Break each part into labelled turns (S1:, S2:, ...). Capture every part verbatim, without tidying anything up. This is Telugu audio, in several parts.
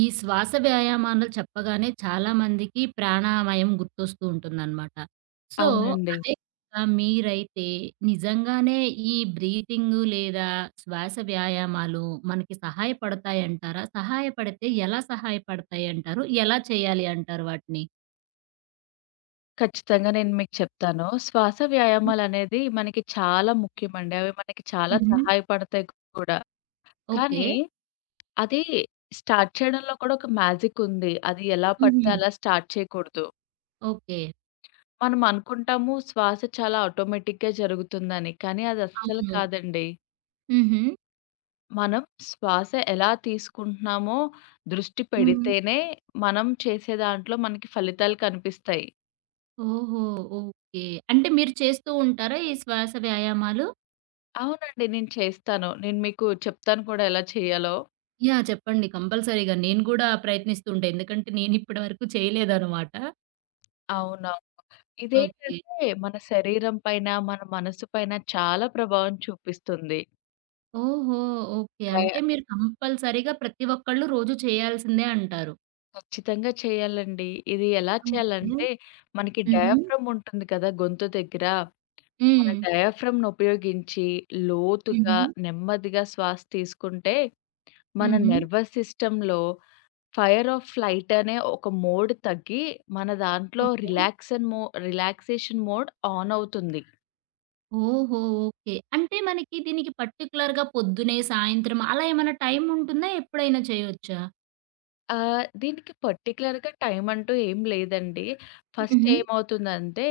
S1: ఈ శ్వాస వ్యాయామాలు చెప్పగానే చాలామందికి ప్రాణామయం గుర్తొస్తూ ఉంటుందనమాట. సో,
S2: అవునండి.
S1: అదే విధంగా మీరైతే నిజంగానే ఈ బ్రీతింగు లేదా శ్వాస వ్యాయామాలు మనకి సహాయపడతాయంటారా? సహాయపడితే ఎలా సహాయపడతాయంటారు? ఎలా చేయాలి అంటారు వాటిని?
S2: ఖచ్చితంగా నేను మీకు చెప్తాను. శ్వాస వ్యాయామాలనేది మనకి చాలా ముఖ్యమండి. అవి మనకి చాలా
S1: హుహు.
S2: సహాయపడతాయి కూడా.
S1: ఓకే.
S2: కానీ అది స్టార్ట్ చేయడంలో కూడా ఒక మ్యాజిక్ ఉంది. అది ఎలా
S1: హుహు.
S2: పడితే అలా స్టార్ట్ చేయకూడదు.
S1: ఓకే.
S2: మనం అనుకుంటాము శ్వాస చాలా ఆటోమేటిక్‌గా జరుగుతుందని. కానీ అది అస్సలు
S1: అవును.
S2: కాదండి.
S1: హుహు.
S2: మనం శ్వాస ఎలా తీసుకుంటున్నామో దృష్టి
S1: హ్మ్.
S2: పెడితేనే మనం చేసే దాంట్లో మనకి ఫలితాలు కనిపిస్తాయి.
S1: ఓహో! ఓకే. అంటే మీరు చేస్తూ ఉంటారా ఈ శ్వాస వ్యాయామాలు?
S2: అవునండి. నేను చేస్తాను. నేను మీకు చెప్తాను కూడా ఎలా చేయాలో.
S1: యాహ్! చెప్పండి. కంపల్సరీగా. నేను గూడా ప్రయత్నిస్తూ ఉంటా. ఎందుకంటే నేనిప్పటి వరకు చేయలేదనమాట.
S2: అవునవును.
S1: ఓకే.
S2: ఇదేంటంటే మన శరీరం పైన, మన మనసు పైన చాలా ప్రభావం చూపిస్తుంది.
S1: ఓహో! ఓకే.
S2: కయ
S1: అంటే మీరు కంపల్సరీగా ప్రతి ఒక్కళ్ళు రోజు చేయాల్సిందే అంటారు.
S2: ఖచ్చితంగా చేయాలండి. ఇది ఎలా
S1: ఓకే.
S2: చేయాలంటే మనకి
S1: హుహు.
S2: డయాఫ్రామ్ ఉంటుంది కదా! గొంతు దగ్గర. మన
S1: హ్మ్.
S2: డయాఫ్రామ్‌ను ఉపయోగించి లోతుగా,
S1: హుహు.
S2: నెమ్మదిగా శ్వాస తీసుకుంటే మన
S1: హుహు.
S2: నెర్వస్ సిస్టమ్‌లో ఫైర్ ఆర్ ఫ్లైట్ అనే ఒక మోడ్ తగ్గి, మన దాంట్లో
S1: ఓకే.
S2: రిలాక్సన్ మో రిలాక్సేషన్ మోడ్ ఆన్ అవుతుంది.
S1: ఓహో! ఓకే. అంటే మనకి దీనికి పర్టిక్యులర్‌గా పొద్దునే, సాయంత్రం అలా ఏమైనా టైం ఉంటుందా? ఎప్పుడైనా చేయొచ్చా?
S2: ఆహ్, దీనికి పర్టిక్యులర్‌గా టైం అంటూ ఏం లేదండి. ఫస్ట్
S1: హుహు.
S2: ఏమవుతుందంటే,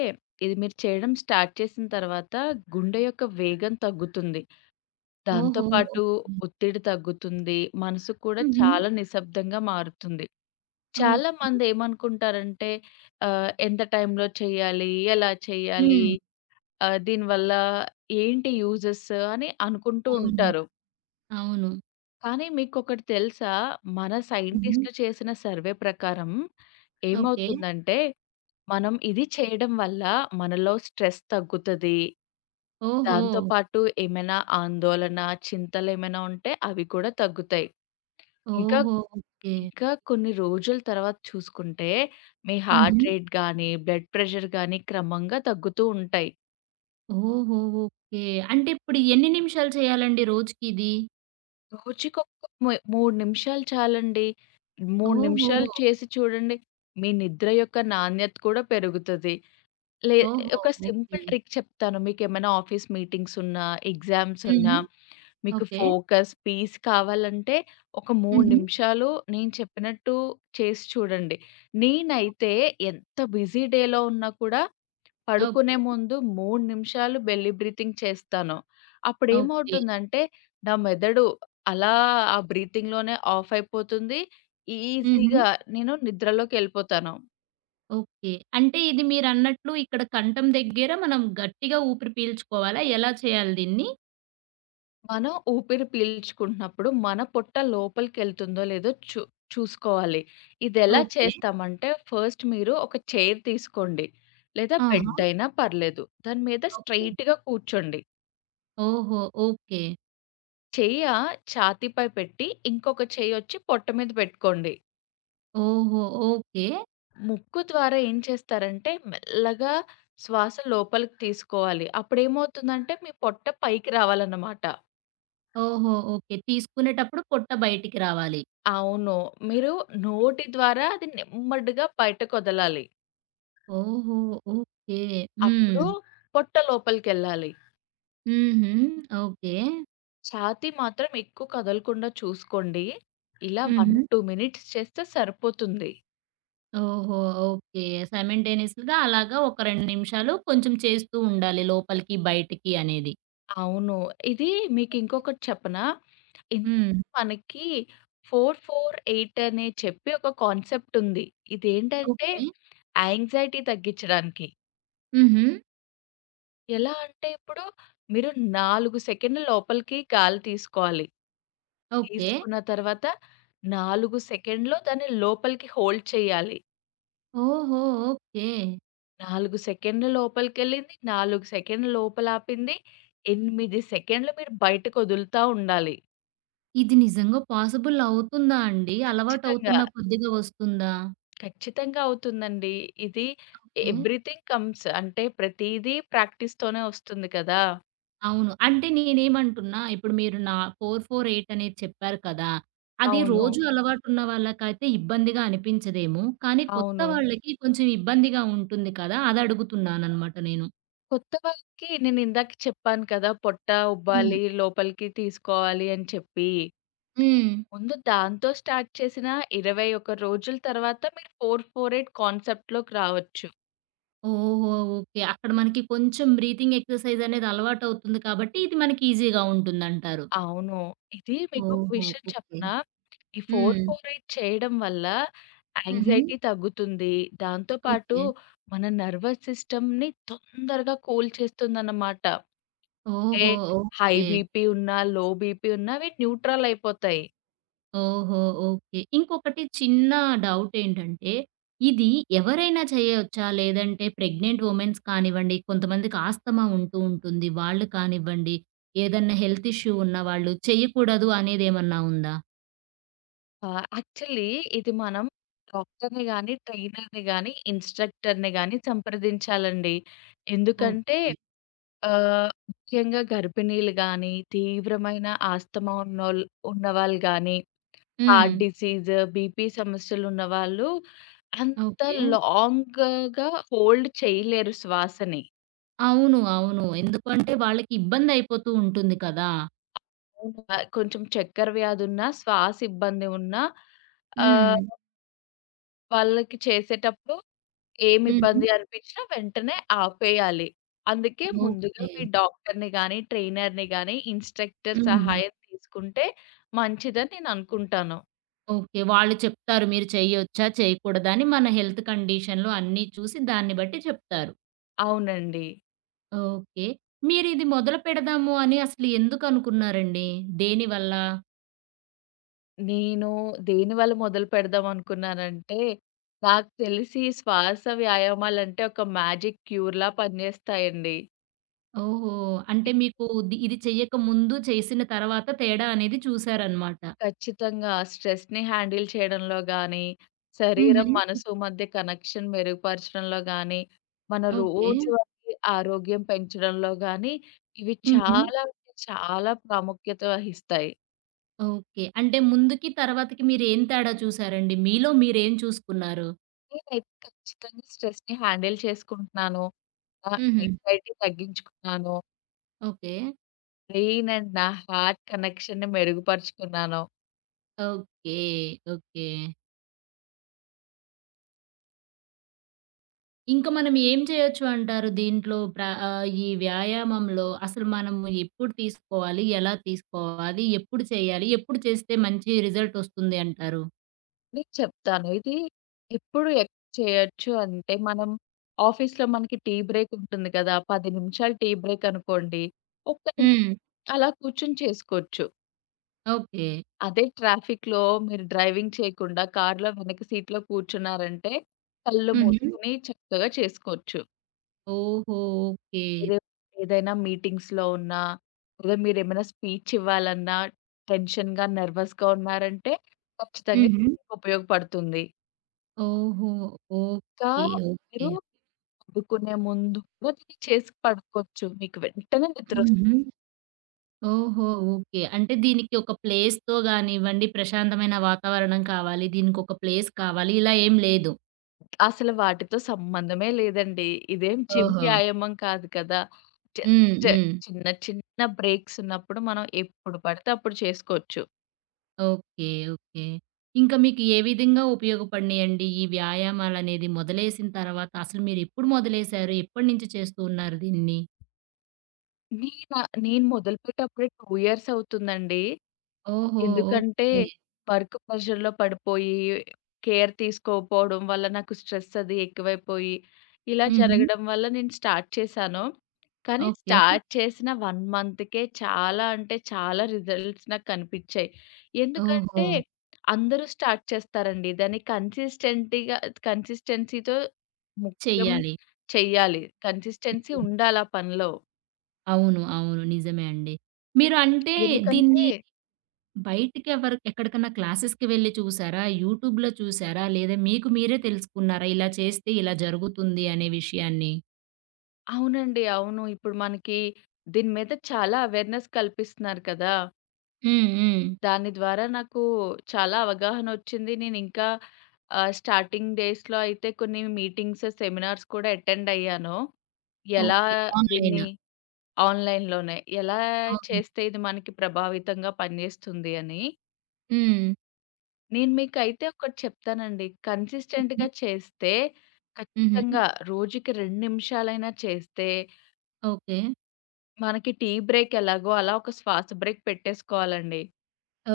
S2: ఇది మీరు చేయడం స్టార్ట్ చేసిన తర్వాత గుండె యొక్క వేగం తగ్గుతుంది. దాంతో
S1: ఓహో!
S2: పాటు
S1: ఓకే.
S2: ఒత్తిడి తగ్గుతుంది. మనసు కూడా
S1: హుహు.
S2: చాలా నిశ్శబ్దంగా మారుతుంది.
S1: ఓకే.
S2: చాలామందేమనుకుంటారంటే ఆహ్, ఎంత టైంలో చేయాలి? ఎలా చేయాలి?
S1: హ్మ్.
S2: ఆహ్, దీనివల్ల ఏంటి యూజెస్ అని అనుకుంటూ
S1: అవును.
S2: ఉంటారు.
S1: అవును.
S2: కానీ మీకొకటి తెలుసా? మన
S1: హుహు.
S2: సైంటిస్ట్‌లు చేసిన సర్వే ప్రకారం
S1: ఓకే.
S2: ఏమవుతుందంటే, మనం ఇది చేయడం వల్ల మనలో స్ట్రెస్ తగ్గుతది.
S1: ఓహో!
S2: దాంతో పాటు ఏమైనా ఆందోళన, చింతలేమైనా ఉంటే అవి కూడా తగ్గుతాయి. ఇంకా,
S1: ఓహో! ఓకే.
S2: ఇంకా కొన్ని రోజుల తర్వాత చూసుకుంటే, మీ
S1: హుహు.
S2: హార్ట్ రేట్ గాని, బ్లడ్ ప్రెషర్ గాని క్రమంగా తగ్గుతూ ఉంటాయి.
S1: ఓహో! ఓకే. అంటే ఇప్పుడు ఎన్ని నిమిషాలు చేయాలండి రోజుకి ఇది?
S2: రోజుకొక ము మూడు నిమిషాలు చాలండి. మూడు
S1: ఓహో!
S2: నిమిషాలు చేసి చూడండి. మీ నిద్ర యొక్క నాణ్యత కూడా పెరుగుతది. లే
S1: ఓహో!
S2: ఒక
S1: ఓకే.
S2: సింపుల్ ట్రిక్ చెప్తాను. మీకేమైనా ఆఫీస్ మీటింగ్స్ ఉన్నా, ఎగ్జామ్స్ ఉన్నా,
S1: హుహు.
S2: మీకు
S1: ఓకే.
S2: ఫోకస్, పీస్ కావాలంటే ఒక మూడు
S1: హుహు.
S2: నిమిషాలు నేను చెప్పినట్టు చేసి చూడండి. నేనైతే ఎంత బిజీ డేలో ఉన్నా కూడా
S1: ఓకే.
S2: పడుకునే ముందు మూడు నిమిషాలు బెల్లీ బ్రీతింగ్ చేస్తాను.
S1: ఓకే.
S2: అప్పుడేమవుతుందంటే, నా మెదడు అలా ఆ బ్రీతింగ్‌లోనే ఆఫ్ అయిపోతుంది.
S1: హుహు.
S2: ఈజీగా నేను నిద్రలోకెళ్ళిపోతాను.
S1: ఓకే. అంటే ఇది మీరన్నట్లు ఇక్కడ కంఠం దగ్గర మనం గట్టిగా ఊపిరి పీల్చుకోవాలా? ఎలా చేయాలి దీన్ని?
S2: మనం ఊపిరి పీల్చుకుంటున్నప్పుడు మన పొట్ట లోపలికెళ్తుందో లేదో చూ చూసుకోవాలి. ఇదెలా
S1: ఓకే.
S2: చేస్తామంటే, ఫస్ట్ మీరు ఒక చైర్ తీసుకోండి. లేదా
S1: ఆహా!
S2: బెడ్డయినా పర్లేదు. దాని మీద
S1: ఓకే.
S2: స్ట్రెయిట్‌గా కూర్చోండి.
S1: ఓహో! ఓకే.
S2: చెయ్య ఛాతీపై పెట్టి, ఇంకొక చెయ్యొచ్చి పొట్ట మీద పెట్టుకోండి.
S1: ఓహో! ఓకే.
S2: ముక్కు ద్వారా ఏం చేస్తారంటే మెల్లగా శ్వాస లోపలికి తీసుకోవాలి. అప్పుడేమవుతుందంటే మీ పొట్ట పైకి రావాలన్నమాట.
S1: ఓహో! ఓకే. తీసుకునేటప్పుడు పొట్ట బయటికి రావాలి.
S2: అవును. మీరు నోటి ద్వారా అది నెమ్మదిగా బయటకొదలాలి.
S1: ఓహో! ఓకే. హ్మ్.
S2: అప్పుడు పొట్ట లోపలికెళ్ళాలి.
S1: హుహు. ఓకే.
S2: ఛాతీ మాత్రం ఎక్కువ కదలకుండా చూసుకోండి. ఇలా ఒకటి,
S1: హుహు.
S2: రెండు మినిట్స్ చేస్తే సరిపోతుంది.
S1: ఓహో! ఓకే. సైమల్టేనియస్‌గా అలాగా ఒక రెండు నిమిషాలు కొంచెం చేస్తూ ఉండాలి లోపలికి, బయటికి అనేది.
S2: అవును. ఇది
S1: ఓకే.
S2: మీకింకొకటి చెప్పనా? ఇన్
S1: హ్మ్.
S2: మనకి నాలుగు, నాలుగు, ఎనిమిది అనే చెప్పి ఒక కాన్సెప్ట్ ఉంది. ఇదేంటంటే
S1: ఓకే.
S2: యాంగ్జైటీ తగ్గించడానికి.
S1: హుహు.
S2: ఎలా అంటే ఇప్పుడు మీరు నాలుగు సెకండ్ల లోపలికి గాలి తీసుకోవాలి.
S1: ఓకే.
S2: తీసుకున్న తర్వాత నాలుగు సెకండ్‌లో దాన్ని లోపలికి హోల్డ్ చేయాలి.
S1: ఓహో! ఓకే.
S2: నాలుగు సెకండ్ల లోపలికెళ్ళింది, నాలుగు సెకండ్ల లోపలాపింది, ఎనిమిది సెకండ్లు మీరు బయటకొదులుతా ఉండాలి.
S1: ఇది నిజంగా పాసిబుల్ అవుతుందా అండి?
S2: ఖచ్చితంగా.
S1: అలవాటవుతున్న కొద్దిగా వస్తుందా?
S2: ఖచ్చితంగా అవుతుందండి. ఇది
S1: ఓకే.
S2: ఎవ్రీథింగ్ కమ్స్ అంటే ప్రతీదీ ప్రాక్టీస్‌తోనే వస్తుంది కదా!
S1: అవును. అంటే నేనేమంటున్నా, ఇప్పుడు మీరు నా నాలుగు, నాలుగు, ఎనిమిది అనేది చెప్పారు కదా! అది
S2: అవును.
S1: రోజు హ్మ్. అలవాటున్న వాళ్ళకైతే ఇబ్బందిగా అనిపించదేమో, కానీ కొత్త
S2: అవును.
S1: హ్మ్. వాళ్ళకి కొంచెం ఇబ్బందిగా ఉంటుంది కదా! అదడుగుతున్నాననమాట నేను.
S2: కొత్త వాళ్ళకి నేనిందాక చెప్పాను కదా! పొట్ట
S1: హ్మ్.
S2: ఉబ్బాలి, లోపలికి తీసుకోవాలి అని చెప్పి.
S1: హ్మ్.
S2: ముందు దాంతో స్టార్ట్ చేసిన ఇరవై ఒక్క రోజుల తర్వాత మీరు నాలుగు, నాలుగు, ఎనిమిది కాన్సెప్ట్‌లోకి రావచ్చు.
S1: ఓహో! ఓకే. అక్కడ మనకి కొంచెం బ్రీతింగ్ ఎక్సర్‌సైజ్ అనేది అలవాటవుతుంది కాబట్టి, ఇది మనకి ఈజీగా ఉంటుందంటారు.
S2: అవును. ఇది మీకొక
S1: ఓహో!
S2: విషయం
S1: ఓకే.
S2: చెప్పనా? ఈ నాలుగు,
S1: హ్మ్.
S2: నాలుగు, ఎనిమిది చేయడం వల్ల
S1: హుహు.
S2: యాంగ్జైటీ తగ్గుతుంది. దాంతో పాటు
S1: ఓకే.
S2: మన నర్వస్ సిస్టమ్‌ని తొందరగా కూల్ చేస్తుందన్నమాట. అంటే
S1: ఓహో!
S2: High
S1: okay.
S2: బీపీ ఉన్నా, లో బీపీ ఉన్నా అవి న్యూట్రల్ అయిపోతాయి.
S1: ఓహో! ఓకే. ఇంకొకటి చిన్న డౌటేంటంటే, ఇది ఎవరైనా చేయొచ్చా? లేదంటే ప్రెగ్నెంట్ వుమెన్స్ కానివ్వండి, కొంతమందికి ఆస్తమా ఉంటూ ఉంటుంది. వాళ్ళు కానివ్వండి, ఏదన్నా హెల్త్ ఇష్యూ ఉన్నవాళ్ళు చేయకూడదు అనేదేమన్నా ఉందా?
S2: ఆ! యాక్చువల్లీ ఇది మనం డాక్టర్‌ని గాని, ట్రైనర్‌ని గాని, ఇన్‌స్ట్రక్టర్‌ని గాని సంప్రదించాలండి. ఎందుకంటే
S1: ఓకే.
S2: ఆహ్, ముఖ్యంగా గర్భిణీలు గాని, తీవ్రమైన ఆస్తమా ఉన్నోళ్ ఉన్నవాళ్ళు గాని,
S1: హ్మ్.
S2: హార్ట్ డిసీజ్, బీపీ సమస్యలు ఉన్నవాళ్ళు అంత
S1: ఓకే.
S2: లాంగ్‌గా హోల్డ్ చేయలేరు శ్వాసని.
S1: అవును. అవును. ఎందుకంటే వాళ్ళకి ఇబ్బందయిపోతూ ఉంటుంది కదా!
S2: అవును. ఆహ్, కొంచెం చక్కర వ్యాధి ఉన్నా, శ్వాస ఇబ్బంది ఉన్నా
S1: హ్మ్.
S2: ఆహ్, వాళ్ళకి చేసేటప్పుడు ఏమి
S1: హుహు.
S2: ఇబ్బంది అనిపించినా వెంటనే ఆపేయాలి. అందుకే ముందుగా
S1: ఓకే.
S2: మీ డాక్టర్‌ని గాని, ట్రైనర్‌ని గాని, ఇన్‌స్ట్రక్టర్
S1: హ్మ్.
S2: సహాయం తీసుకుంటే మంచిదని నేననుకుంటాను.
S1: ఓకే. వాళ్ళు చెప్తారు మీరు చెయ్యొచ్చా? చేయకూడదా? అని మన హెల్త్ కండిషన్‌లు అన్నీ చూసి దాన్ని బట్టి చెప్తారు.
S2: అవునండి.
S1: ఓకే. మీరిది మొదలు పెడదాము అని అసలు ఎందుకనుకున్నారండి? దేనివల్ల?
S2: నేను దేనివల్ల మొదలు పెడదామనుకున్నానంటే, నాకు తెలిసి శ్వాస వ్యాయామాలంటే ఒక మ్యాజిక్ క్యూర్‌లా పనిజేస్తాయండి.
S1: ఓహో! అంటే మీకు ది ఇది చెయ్యకముందు, చేసిన తర్వాత తేడా అనేది చూసారనమాట.
S2: ఖచ్చితంగా. ఆ స్ట్రెస్‌ని హ్యాండిల్ చేయడంలో గానీ, శరీరం,
S1: హుహు.
S2: మనసు మధ్య కనెక్షన్ మెరుగుపరచడంలో గానీ, మన
S1: ఓకే.
S2: రోజువారీ ఆరోగ్యం పెంచడంలో గానీ, ఇవి
S1: హుహు.
S2: చాలా అంటే చాలా ప్రాముఖ్యత వహిస్తాయి.
S1: ఓకే. అంటే ముందుకి, తర్వాతకి మీరేం తేడా చూసారండి? మీలో మీరేం చూసుకున్నారు?
S2: నేనైతే ఖచ్చితంగా స్ట్రెస్‌ని హ్యాండిల్ చేసుకుంటున్నాను. నా
S1: హుహు.
S2: యాంగ్జైటీ తగ్గించుకున్నాను.
S1: ఓకే.
S2: బ్రెయిన్ అండ్ నా హార్ట్ కనెక్షన్‌ని మెరుగుపరుచుకున్నాను.
S1: ఓకే. ఓకే. ఇంక మనం ఏం చేయొచ్చు అంటారు దీంట్లో? ప్ర ఆహ్, ఈ వ్యాయామంలో అసలు మనము ఎప్పుడు తీసుకోవాలి? ఎలా తీసుకోవాలి? ఎప్పుడు చేయాలి? ఎప్పుడు చేస్తే మంచి రిజల్ట్ వస్తుంది అంటారు?
S2: నేను చెప్తాను. ఇది ఎప్పుడు ఎక్ చేయొచ్చు అంటే, మనం ఆఫీస్‌లో మనకి టీ బ్రేక్ ఉంటుంది కదా! పది నిమిషాలు టీ బ్రేక్ అనుకోండి. ఒక్క నిమి
S1: హ్మ్.
S2: అలా కూర్చొని చేసుకోవచ్చు.
S1: ఓకే.
S2: అదే ట్రాఫిక్‌లో మీరు డ్రైవింగ్ చేయకుండా కార్‌లో వెనక సీట్‌లో కూర్చున్నారంటే, కళ్ళు
S1: హుహు.
S2: మూసుకొని చక్కగా చేసుకోవచ్చు.
S1: ఓహో! ఓకే.
S2: మీరు ఏదైనా మీటింగ్స్‌లో ఉన్నా, లేదా మీరేమైనా స్పీచ్ ఇవ్వాలన్నా, టెన్షన్‌గా, నెర్వస్‌గా ఉన్నారంటే, ఖచ్చితంగా
S1: హుహు.
S2: ఉపయోగపడుతుంది.
S1: ఓహో!
S2: ఇంకా
S1: ఓకే. ఓకే.
S2: మీరు పడుకునే ముందు కూడా మీరు చేసి పడుకోవచ్చు. మీకు వెంటనే
S1: హుహు.
S2: నిద్రొస్తుంది.
S1: ఓహో! ఓకే. అంటే దీనికి ఒక ప్లేస్‌తో గానివ్వండి, ప్రశాంతమైన వాతావరణం కావాలి, దీనికొక ప్లేస్ కావాలి ఇలా ఏం లేదు.
S2: అసలు వాటితో సంబంధమే లేదండి. ఇదేం జిమ్
S1: ఓహో!
S2: వ్యాయామం కాదు కదా!
S1: హ్మ్.
S2: జస్ట్
S1: హ్మ్.
S2: చిన్న చిన్న బ్రేక్స్ ఉన్నప్పుడు మనం ఎప్పుడు పడితే అప్పుడు చేసుకోవచ్చు.
S1: ఓకే. ఓకే. ఇంకా మీకు ఏ విధంగా ఉపయోగపడినియండి? ఈ వ్యాయామాలనేది మొదలేసిన తర్వాత అసలు మీరెప్పుడు మొదలేశారు? ఎప్పటినుంచి చేస్తూ ఉన్నారు దీన్ని?
S2: నేన నేను మొదలుపెట్టి అప్పుడే రెండు ఇయర్స్ అవుతుందండి.
S1: ఓహో!
S2: ఎందుకంటే
S1: ఓకే.
S2: వర్క్ ప్రెషర్‌లో పడిపోయి, కేర్ తీసుకోకపోవడం వల్ల నాకు స్ట్రెస్ అది ఎక్కువైపోయి, ఇలా
S1: హుహు.
S2: జరగడం వల్ల నేను స్టార్ట్ చేశాను. కానీ
S1: ఓకే.
S2: స్టార్ట్ చేసిన ఒక్క మంత్‌కే చాలా అంటే చాలా రిజల్ట్స్ నాకు కనిపిచ్చాయి.
S1: ఓహో!
S2: ఎందుకంటే అందరూ స్టార్ట్ చేస్తారండి. దాన్ని కన్సిస్టెంటీగా కన్సిస్టెన్సీతో ముఖ్యం
S1: చెయ్యాలి.
S2: చెయ్యాలి. కన్సిస్టెన్సీ
S1: హ్మ్.
S2: ఉండాలి ఆ పనిలో.
S1: అవును. అవును. నిజమే అండి. మీరు అంటే
S2: ఎందుకంటే
S1: దీన్ని బయటికి ఎవరి ఎక్కడికన్నా క్లాసెస్‌కి వెళ్లి చూసారా? యూట్యూబ్‌లో చూసారా? లేదా మీకు మీరే తెలుసుకున్నారా? ఇలా చేస్తే ఇలా జరుగుతుంది అనే విషయాన్ని?
S2: అవునండి. అవును. ఇప్పుడు మనకి దీని మీద చాలా అవేర్‌నెస్ కల్పిస్తున్నారు కదా!
S1: హ్మ్. హ్మ్.
S2: దాని ద్వారా నాకు చాలా అవగాహనొచ్చింది. నేనింకా ఆహ్, స్టార్టింగ్ డేస్‌లో అయితే కొన్ని మీటింగ్స్, సెమినార్స్ కూడా అటెండ్ అయ్యాను. ఎలా
S1: ఓకే. ఆన్‌లైనా.
S2: దీన్ని ఆన్‌లైన్‌లోనే ఎలా
S1: అవును.
S2: చేస్తే ఇది మనకి ప్రభావితంగా పనిచేస్తుంది అని.
S1: హ్మ్.
S2: నేను మీకైతే ఒకటి చెప్తానండి. కన్సిస్టెంట్‌గా చేస్తే
S1: హుహు.
S2: ఖచ్చితంగా రోజుకి రెండు నిమిషాలైనా చేస్తే
S1: ఓకే.
S2: మనకి టీ బ్రేక్ ఎలాగో అలా ఒక శ్వాస బ్రేక్ పెట్టేసుకోవాలండి.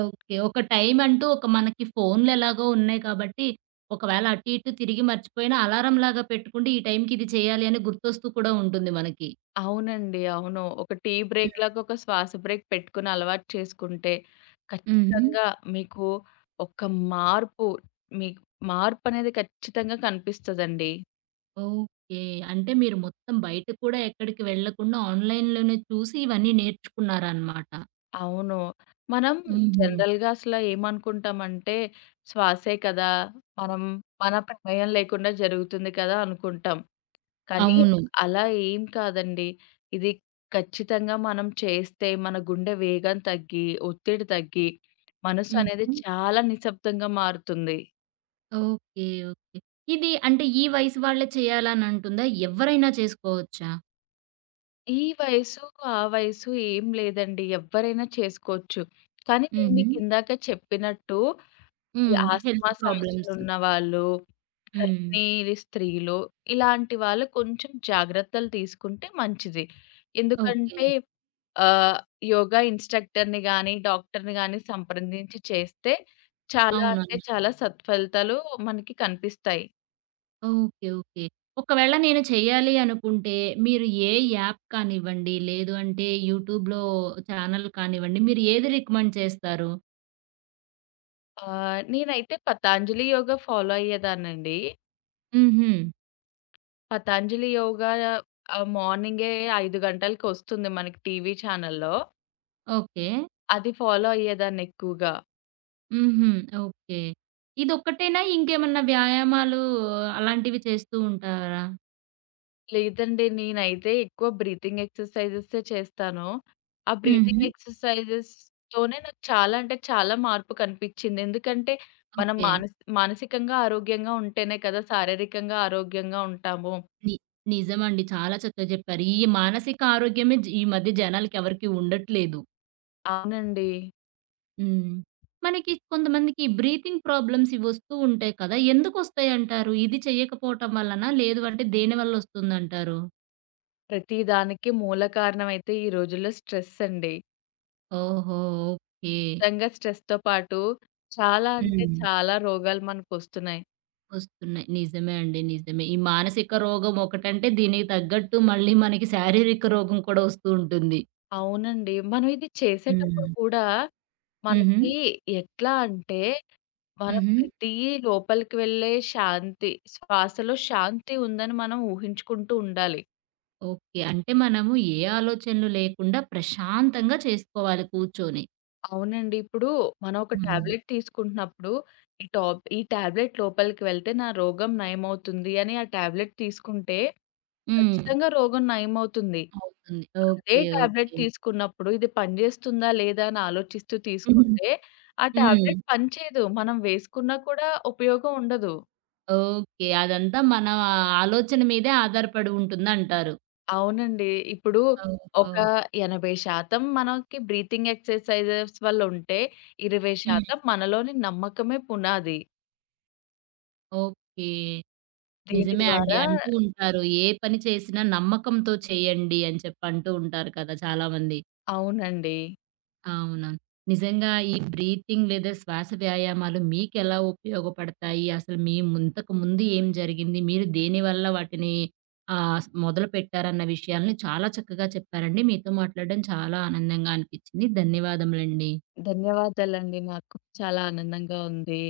S1: ఓకే. ఒక టైమ్ అంటూ ఒక మనకి ఫోన్‌లు ఎలాగో ఉన్నాయి కాబట్టి, ఒకవేళ అటు ఇటు తిరిగి మర్చిపోయినా అలారంలాగా పెట్టుకుంటే ఈ టైంకి ఇది చేయాలి అని గుర్తొస్తూ కూడా ఉంటుంది మనకి.
S2: అవునండి. అవును. ఒక టీ బ్రేక్
S1: హ్మ్.
S2: లాగా ఒక శ్వాస బ్రేక్ పెట్టుకుని అలవాటు చేసుకుంటే
S1: హుహు.
S2: ఖచ్చితంగా మీకు ఒక మార్పు మీకు మార్పనేది ఖచ్చితంగా కనిపిస్తదండి.
S1: ఓకే. అంటే మీరు మొత్తం బయట కూడా ఎక్కడికి వెళ్ళకుండా ఆన్‌లైన్‌లోనే చూసి ఇవన్నీ నేర్చుకున్నారనమాట.
S2: అవును. మనం
S1: హుహు.
S2: జనరల్‌గా అసల ఏమనుకుంటామంటే శ్వాసే కదా! మనం మన ప్రమేయం లేకుండా జరుగుతుంది కదా! అనుకుంటాం. కానీ
S1: అవును.
S2: అలా ఏం కాదండి. ఇది ఖచ్చితంగా మనం చేస్తే మన గుండె వేగం తగ్గి, ఒత్తిడి తగ్గి, మనసనేది
S1: హుహు.
S2: చాలా నిశ్శబ్దంగా మారుతుంది.
S1: ఓకే. ఓకే. ఇది అంటే ఈ వయసు వాళ్ళే చేయాలని అంటుందా? ఎవరైనా చేసుకోవచ్చా?
S2: ఈ వయసు, ఆ వయసు ఏం లేదండి. ఎవ్వరైనా చేసుకోవచ్చు. కానీ నేను
S1: హుహు.
S2: మీకిందాక చెప్పినట్టు ఈ
S1: హ్మ్. Health
S2: asthma
S1: problems.
S2: సమస్యలున్నవాళ్ళు,
S1: హ్మ్.
S2: గర్భిణీ స్త్రీలు ఇలాంటి వాళ్ళు కొంచెం జాగ్రత్తలు తీసుకుంటే మంచిది.
S1: ఓకే.
S2: ఎందుకంటే ఆహ్, యోగా ఇన్‌స్ట్రక్టర్‌ని గాని, డాక్టర్‌ని గాని సంప్రదించి చేస్తే చాలా అంటే
S1: అవునవును.
S2: చాలా సత్ఫలితాలు మనకి కనిపిస్తాయి.
S1: ఓకే. ఓకే. ఒకవేళ నేను చేయాలి అనుకుంటే, మీరు ఏ యాప్ కానివ్వండి, లేదు అంటే యూట్యూబ్‌లో ఛానల్ కానివ్వండి, మీరు ఏది రికమెండ్ చేస్తారు?
S2: ఆహ్, నేనైతే పతాంజలి యోగా ఫాలో అయ్యేదాన్నండి.
S1: హుహు.
S2: పతాంజలి యోగా ఆహ్, మార్నింగే ఐదు గంటలకొస్తుంది మనకి టీవీ ఛానెల్‌లో.
S1: ఓకే.
S2: అది ఫాలో అయ్యేదాన్ని ఎక్కువగా.
S1: హుహు. ఓకే. ఇదొక్కటేనా? ఇంకేమన్నా వ్యాయామాలు అలాంటివి చేస్తూ ఉంటారా?
S2: లేదండి. నేనైతే ఎక్కువ బ్రీతింగ్ ఎక్సర్‌సైజెసే చేస్తాను. ఆ బ్రీతింగ్
S1: హుహు.
S2: ఎక్సర్‌సైజెస్‌తోనే నాకు చాలా అంటే చాలా మార్పు కనిపిచ్చింది. ఎందుకంటే మనం
S1: ఓకే.
S2: మానసి మానసికంగా ఆరోగ్యంగా ఉంటేనే కదా! శారీరకంగా ఆరోగ్యంగా ఉంటాము.
S1: ని నిజమండి. చాలా చక్కగా చెప్పారు. ఈ మానసిక ఆరోగ్యమే జి ఈ మధ్య జనాలకి ఎవరికీ ఉండట్లేదు.
S2: అవునండి.
S1: హ్మ్. మనకి కొంతమందికి బ్రీతింగ్ ప్రాబ్లమ్స్ ఇవొస్తూ ఉంటాయి కదా! ఎందుకొస్తాయంటారు? ఇది చేయకపోవటం వల్లనా? లేదు అంటే దేనివల్లొస్తుందంటారు?
S2: ప్రతి దానికి మూల కారణమైతే ఈ రోజుల్లో స్ట్రెస్ అండి.
S1: ఓహో! ఓకే.
S2: నిజంగా స్ట్రెస్‌తో పాటు చాలా అంటే
S1: హ్మ్.
S2: చాలా రోగాలు మనకొస్తున్నాయి.
S1: వస్తున్నాయి. నిజమే అండి. నిజమే. ఈ మానసిక రోగం ఒకటంటే దీనికి తగ్గట్టు మళ్ళీ మనకి శారీరక రోగం కూడా వస్తూ ఉంటుంది.
S2: అవునండి. మనం ఇది చేసేటప్పుడు
S1: హ్మ్.
S2: కూడా
S1: హుహు.
S2: మనకి ఎట్లా అంటే మనం
S1: హుహు.
S2: ప్రతి లోపలికి వెళ్ళే శాంతి, శ్వాసలో శాంతి ఉందని మనం ఊహించుకుంటూ ఉండాలి.
S1: ఓకే. అంటే మనము ఏ ఆలోచనలు లేకుండా ప్రశాంతంగా చేసుకోవాలి కూర్చొని.
S2: అవునండి. ఇప్పుడు మనం ఒక
S1: హ్మ్.
S2: టాబ్లెట్ తీసుకుంటున్నప్పుడు, ఈ టాబ్ ఈ టాబ్లెట్ లోపలికి వెళ్తే నా రోగం నయమవుతుంది అని ఆ టాబ్లెట్ తీసుకుంటే
S1: హ్మ్.
S2: ఖచ్చితంగా రోగం నయమవుతుంది.
S1: అవుతుంది.
S2: అదే
S1: ఓకే.
S2: Tablet
S1: okay.
S2: తీసుకున్నప్పుడు ఇది పనిచేస్తుందా లేదా అని ఆలోచిస్తూ తీసుకుంటే, ఆ
S1: హ్మ్.
S2: టాబ్లెట్ పనిచేయదు. మనం వేసుకున్నా కూడా ఉపయోగం ఉండదు.
S1: ఓకే. అదంతా మన ఆలోచన మీదే ఆధారపడి ఉంటుందంటారు.
S2: అవునండి. ఇప్పుడు
S1: ఓహో!
S2: ఒక ఎనభై శాతం మనకి బ్రీతింగ్ ఎక్సర్‌సైజెస్ వల్ల ఉంటే,
S1: హ్మ్.
S2: ఇరవై శాతం మనలోని నమ్మకమే పునాది.
S1: ఓకే.
S2: దీని
S1: నిజమే అండి.
S2: ద్వారా
S1: అంటూ ఉంటారు. ఏ పని చేసినా నమ్మకంతో చేయండి అని చెప్పి అంటూ ఉంటారు కదా! చాలామంది.
S2: అవునండి.
S1: అవును. నిజంగా ఈ బ్రీతింగ్ లేదా శ్వాస వ్యాయామాలు మీకెలా ఉపయోగపడతాయి? అసలు మీ ముం ఇంతకు ముందు ఏం జరిగింది? మీరు దేనివల్ల వాటిని ఆహ్, మొదలుపెట్టారన్న విషయాల్ని చాలా చక్కగా చెప్పారండి. మీతో మాట్లాడడం చాలా ఆనందంగా అనిపించింది. ధన్యవాదములండి.
S2: ధన్యవాదాలండి. నాకు చాలా ఆనందంగా ఉంది.